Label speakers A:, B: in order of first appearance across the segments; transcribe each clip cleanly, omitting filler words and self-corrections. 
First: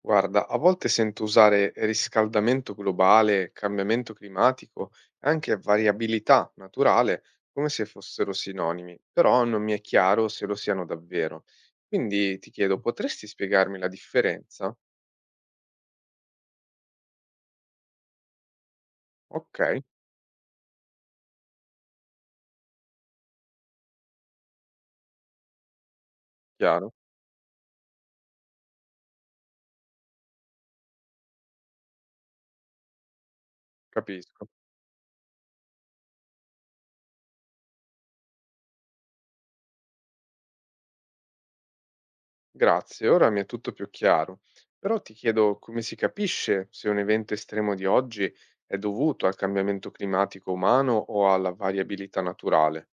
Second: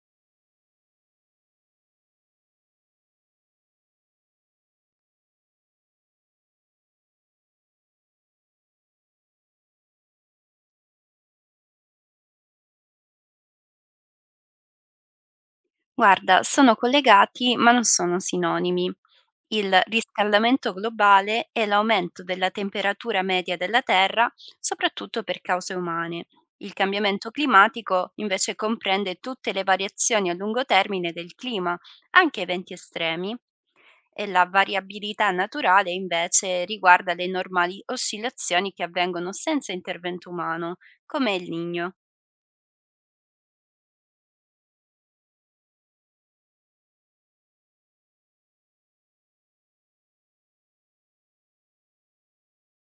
A: Guarda, a volte sento usare riscaldamento globale, cambiamento climatico e anche variabilità naturale come se fossero sinonimi, però non mi è chiaro se lo siano davvero. Quindi ti chiedo, potresti spiegarmi la differenza?
B: Guarda, sono collegati ma non sono sinonimi.
A: Ok,
B: Il riscaldamento globale è l'aumento della temperatura media della Terra, soprattutto per cause umane. Il
A: chiaro,
B: cambiamento climatico invece comprende tutte le variazioni a lungo termine del clima, anche eventi estremi, e la
A: capisco.
B: variabilità naturale invece riguarda le normali oscillazioni che avvengono senza intervento umano, come il Niño.
A: Grazie, ora mi è tutto più chiaro. Però ti chiedo come si capisce se un evento estremo di oggi è dovuto al cambiamento climatico umano o alla variabilità naturale?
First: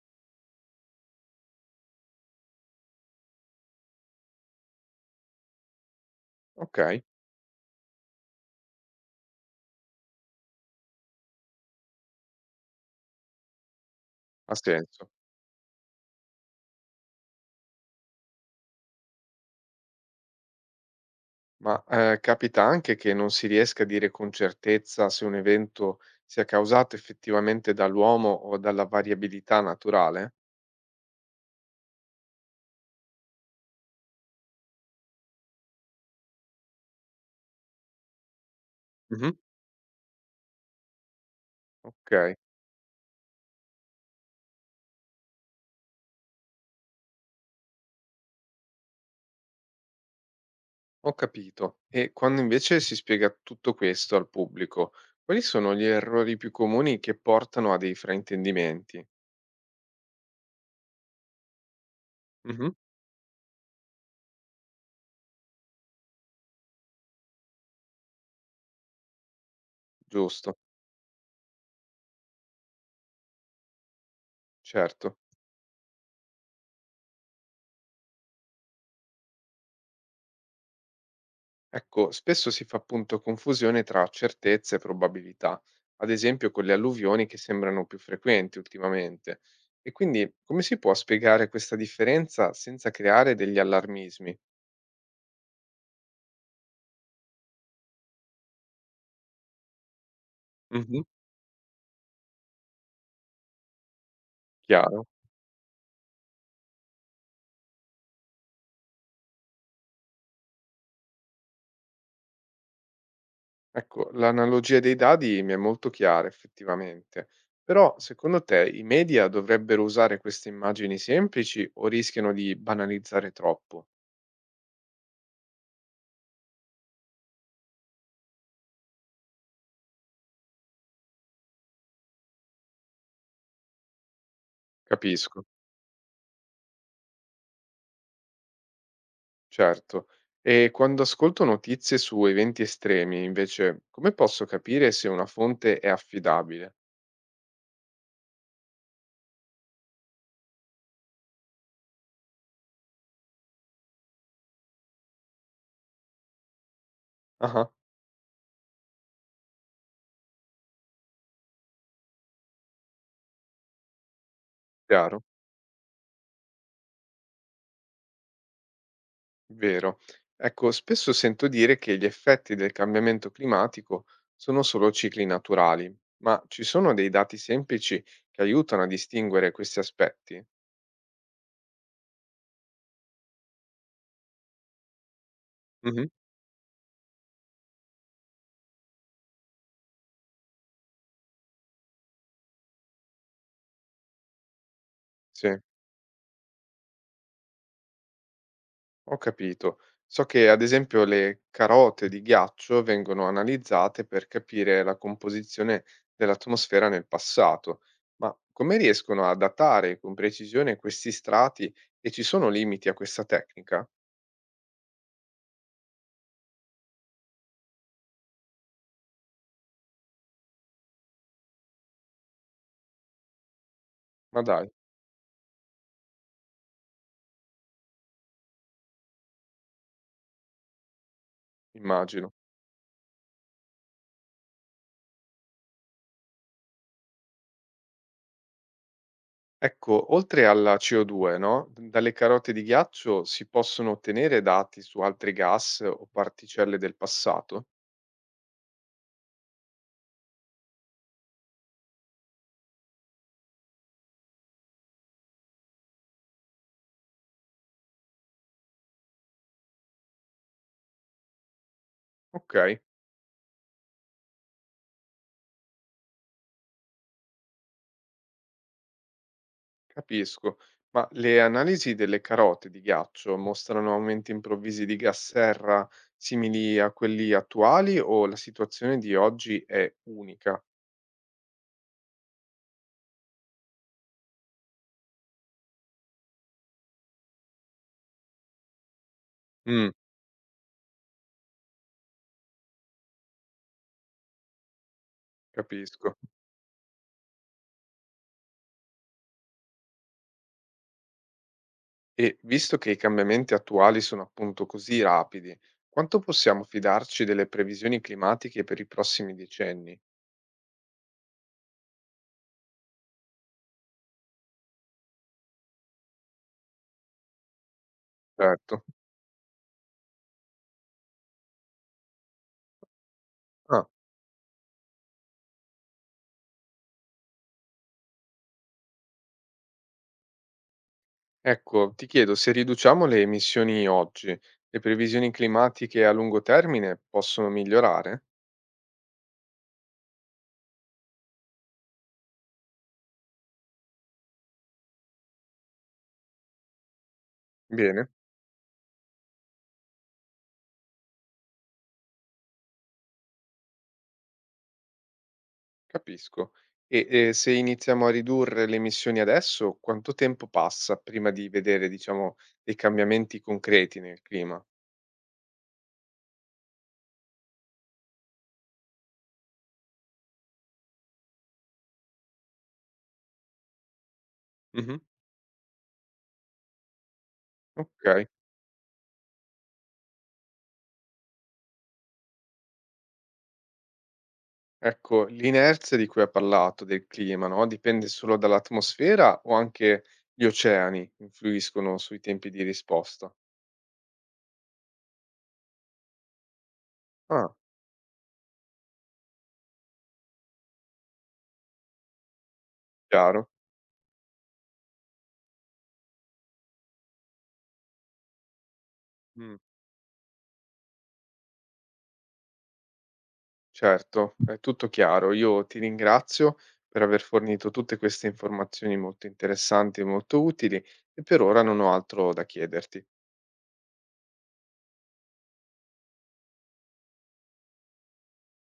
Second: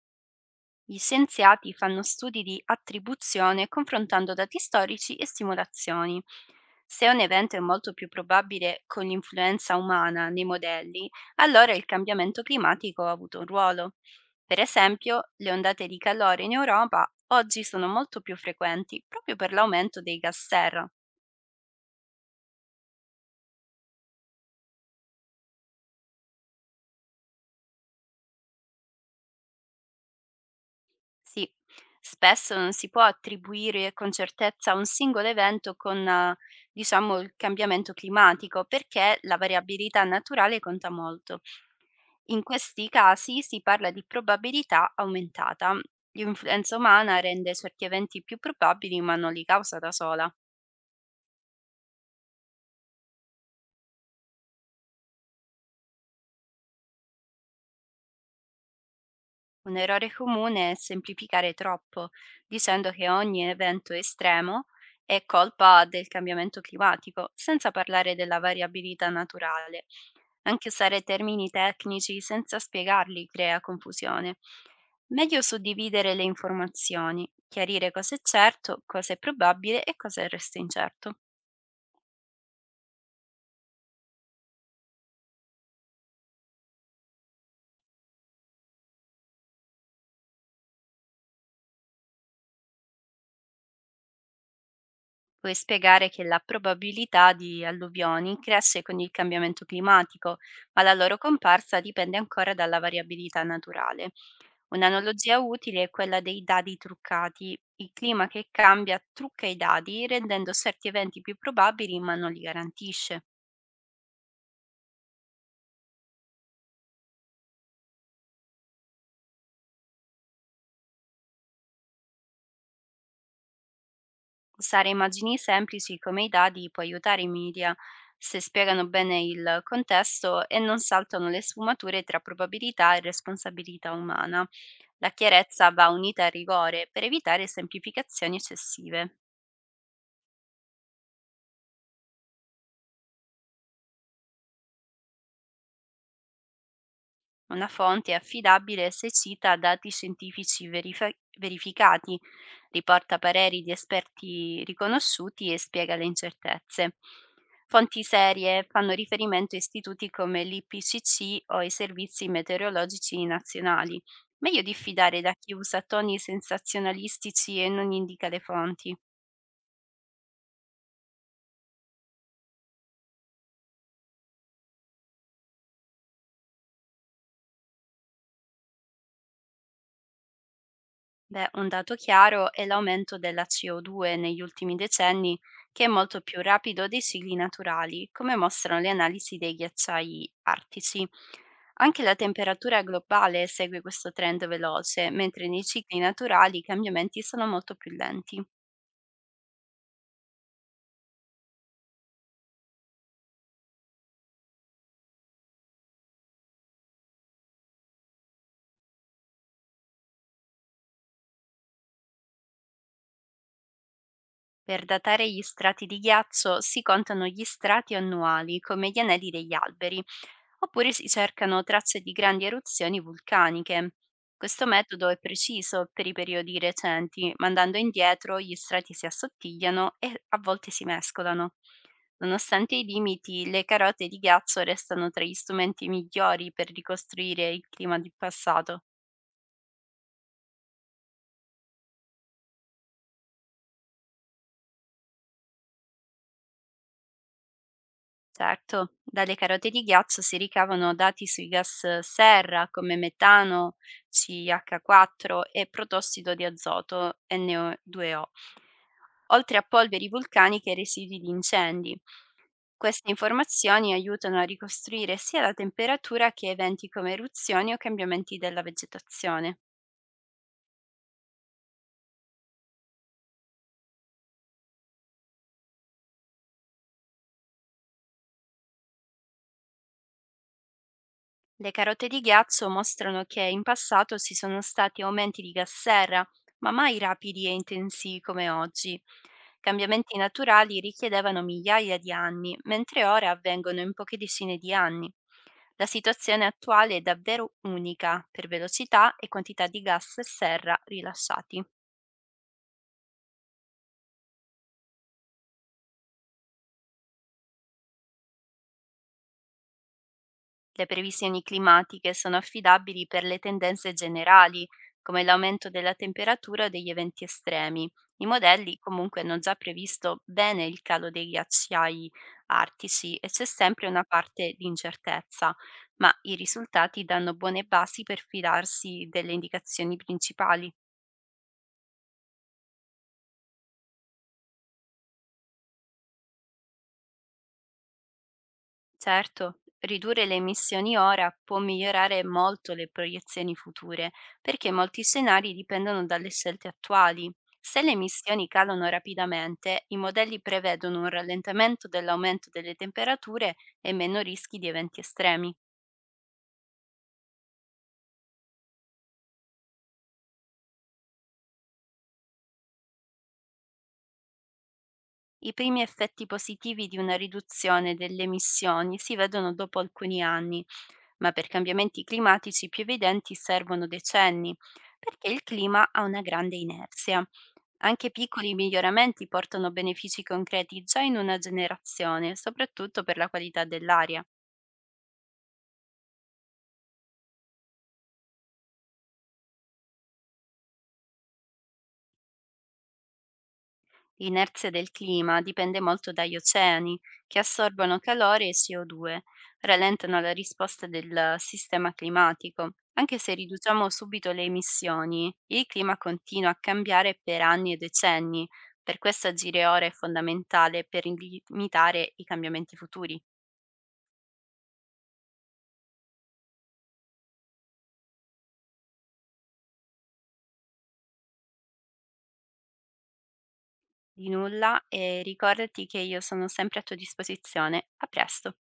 B: Gli scienziati fanno studi di attribuzione confrontando dati storici e simulazioni.
A: Ok,
B: Se un evento è molto più probabile con l'influenza umana nei modelli, allora il cambiamento climatico ha avuto un ruolo.
A: ha
B: Per
A: senso.
B: esempio, le ondate di calore in Europa oggi sono molto più frequenti proprio per l'aumento dei gas serra.
A: Ma, capita anche che non si riesca a dire con certezza se un evento sia causato effettivamente dall'uomo o dalla variabilità naturale?
B: Sì, spesso non si può attribuire con certezza un singolo evento con, diciamo, il cambiamento climatico, perché
A: Mh-mh.
B: la variabilità naturale conta molto.
A: Okay,
B: In questi casi si parla di probabilità aumentata. L'influenza umana rende certi eventi più probabili, ma non li causa da sola.
A: ho capito. E quando invece si spiega tutto questo al pubblico, quali sono gli errori più comuni che portano a dei fraintendimenti?
B: Un errore comune è semplificare troppo,
A: Mh-mh.
B: dicendo che ogni evento estremo è colpa del cambiamento climatico, senza parlare della variabilità naturale.
A: Giusto,
B: Anche usare termini tecnici senza spiegarli crea confusione.
A: certo.
B: Meglio suddividere le informazioni, chiarire cosa è certo, cosa è probabile e cosa è resto incerto.
A: Ecco, spesso si fa appunto confusione tra certezze e probabilità, ad esempio con le alluvioni che sembrano più frequenti ultimamente. E quindi come si può spiegare questa differenza senza creare degli allarmismi?
B: Puoi spiegare che la probabilità di alluvioni cresce con il cambiamento climatico, ma la
A: Mhm.
B: loro comparsa dipende ancora dalla variabilità naturale.
A: Chiaro?
B: Un'analogia utile è quella dei dadi truccati. Il clima che cambia trucca i dadi, rendendo certi eventi più probabili, ma non li garantisce.
A: Ecco, l'analogia dei dadi mi è molto chiara effettivamente, però secondo te i media dovrebbero usare queste immagini semplici o rischiano di banalizzare troppo?
B: Usare immagini semplici come i dadi può aiutare i media se spiegano bene il contesto e non saltano le sfumature tra probabilità e responsabilità umana. La
A: Capisco.
B: chiarezza va unita al rigore per evitare semplificazioni eccessive.
A: Certo. E quando ascolto notizie su eventi estremi, invece, come posso capire se una fonte è affidabile?
B: Una fonte è affidabile se cita dati scientifici verificati, riporta pareri di esperti riconosciuti e spiega le incertezze.
A: Ah,
B: Fonti serie fanno riferimento a istituti come l'IPCC o i servizi meteorologici nazionali. Meglio diffidare
A: chiaro,
B: da chi usa toni sensazionalistici e non indica le fonti.
A: vero. Ecco, spesso sento dire che gli effetti del cambiamento climatico sono solo cicli naturali, ma ci sono dei dati semplici che aiutano a distinguere questi aspetti?
B: Beh, un dato chiaro è l'aumento della CO2 negli ultimi decenni, che è
A: Mhm,
B: molto più rapido dei cicli naturali, come mostrano le analisi dei ghiacciai artici. Anche la temperatura globale segue questo trend veloce, mentre
A: sì.
B: nei cicli naturali i cambiamenti sono molto più lenti.
A: Ho capito. So che ad esempio le carote di ghiaccio vengono analizzate per capire la composizione dell'atmosfera nel passato, ma come riescono a datare con precisione questi strati e ci sono limiti a questa tecnica?
B: Per datare gli strati di ghiaccio si contano gli strati annuali, come gli anelli degli alberi. Oppure si cercano tracce di grandi eruzioni vulcaniche.
A: Ma
B: Questo
A: dai,
B: metodo è preciso per i periodi recenti, ma andando indietro gli strati si assottigliano e a volte si mescolano.
A: immagino.
B: Nonostante i limiti, le carote di ghiaccio restano tra gli strumenti migliori per ricostruire il clima del passato.
A: Ecco, oltre alla CO2, no? Dalle carote di ghiaccio si possono ottenere dati su altri gas o particelle del passato?
B: Certo, dalle carote di ghiaccio si ricavano dati sui gas serra come metano, CH4, e protossido di azoto NO2O, oltre a polveri vulcaniche e residui di incendi.
A: Ok.
B: Queste informazioni aiutano a ricostruire sia la temperatura che eventi come eruzioni o cambiamenti della vegetazione.
A: Capisco, ma le analisi delle carote di ghiaccio mostrano aumenti improvvisi di gas serra simili a quelli attuali o la situazione di oggi è unica?
B: Le carote di ghiaccio mostrano che in passato ci sono stati aumenti di gas serra, ma mai rapidi e intensivi come oggi.
A: Mm,
B: Cambiamenti naturali richiedevano migliaia di anni, mentre ora avvengono in poche decine di anni. La
A: capisco.
B: situazione attuale è davvero unica per velocità e quantità di gas e serra rilasciati.
A: E visto che i cambiamenti attuali sono appunto così rapidi, quanto possiamo fidarci delle previsioni climatiche per i prossimi decenni?
B: Le previsioni climatiche sono affidabili per le tendenze generali, come l'aumento della temperatura o degli eventi estremi. I modelli
A: Certo.
B: comunque hanno già previsto bene il calo dei ghiacciai artici e c'è
A: Ah,
B: sempre una parte di incertezza, ma i risultati danno buone basi per fidarsi delle indicazioni principali.
A: ecco, ti chiedo, se riduciamo le emissioni oggi, le previsioni climatiche a lungo termine possono migliorare?
B: Certo, ridurre le emissioni ora può migliorare molto le proiezioni future, perché molti scenari dipendono dalle scelte attuali. Se le
A: Bene.
B: emissioni calano rapidamente, i modelli prevedono un rallentamento dell'aumento delle temperature e meno rischi di eventi estremi.
A: Capisco. E, se iniziamo a ridurre le emissioni adesso, quanto tempo passa prima di vedere, diciamo, dei cambiamenti concreti nel clima?
B: I primi effetti positivi di una riduzione delle emissioni si vedono dopo alcuni anni, ma per cambiamenti climatici più evidenti servono decenni,
A: Mh-mh.
B: perché il clima ha una grande inerzia. Anche
A: Okay.
B: piccoli miglioramenti portano benefici concreti già in una generazione, soprattutto per la qualità dell'aria.
A: Ecco, l'inerzia di cui hai parlato del clima, no, dipende solo dall'atmosfera o anche gli oceani influiscono sui tempi di risposta?
B: L'inerzia del clima dipende molto dagli oceani, che
A: Ah,
B: assorbono calore e CO2, rallentano la risposta del sistema climatico. Anche se
A: chiaro.
B: riduciamo subito le emissioni, il clima continua a cambiare per anni e decenni, per questo
A: Mh.
B: agire ora è fondamentale per limitare i cambiamenti futuri.
A: Certo, è tutto chiaro. Io ti ringrazio per aver fornito tutte queste informazioni molto interessanti e molto utili e per ora non ho altro da chiederti.
B: Di nulla, e ricordati che io sono sempre a tua disposizione. A presto.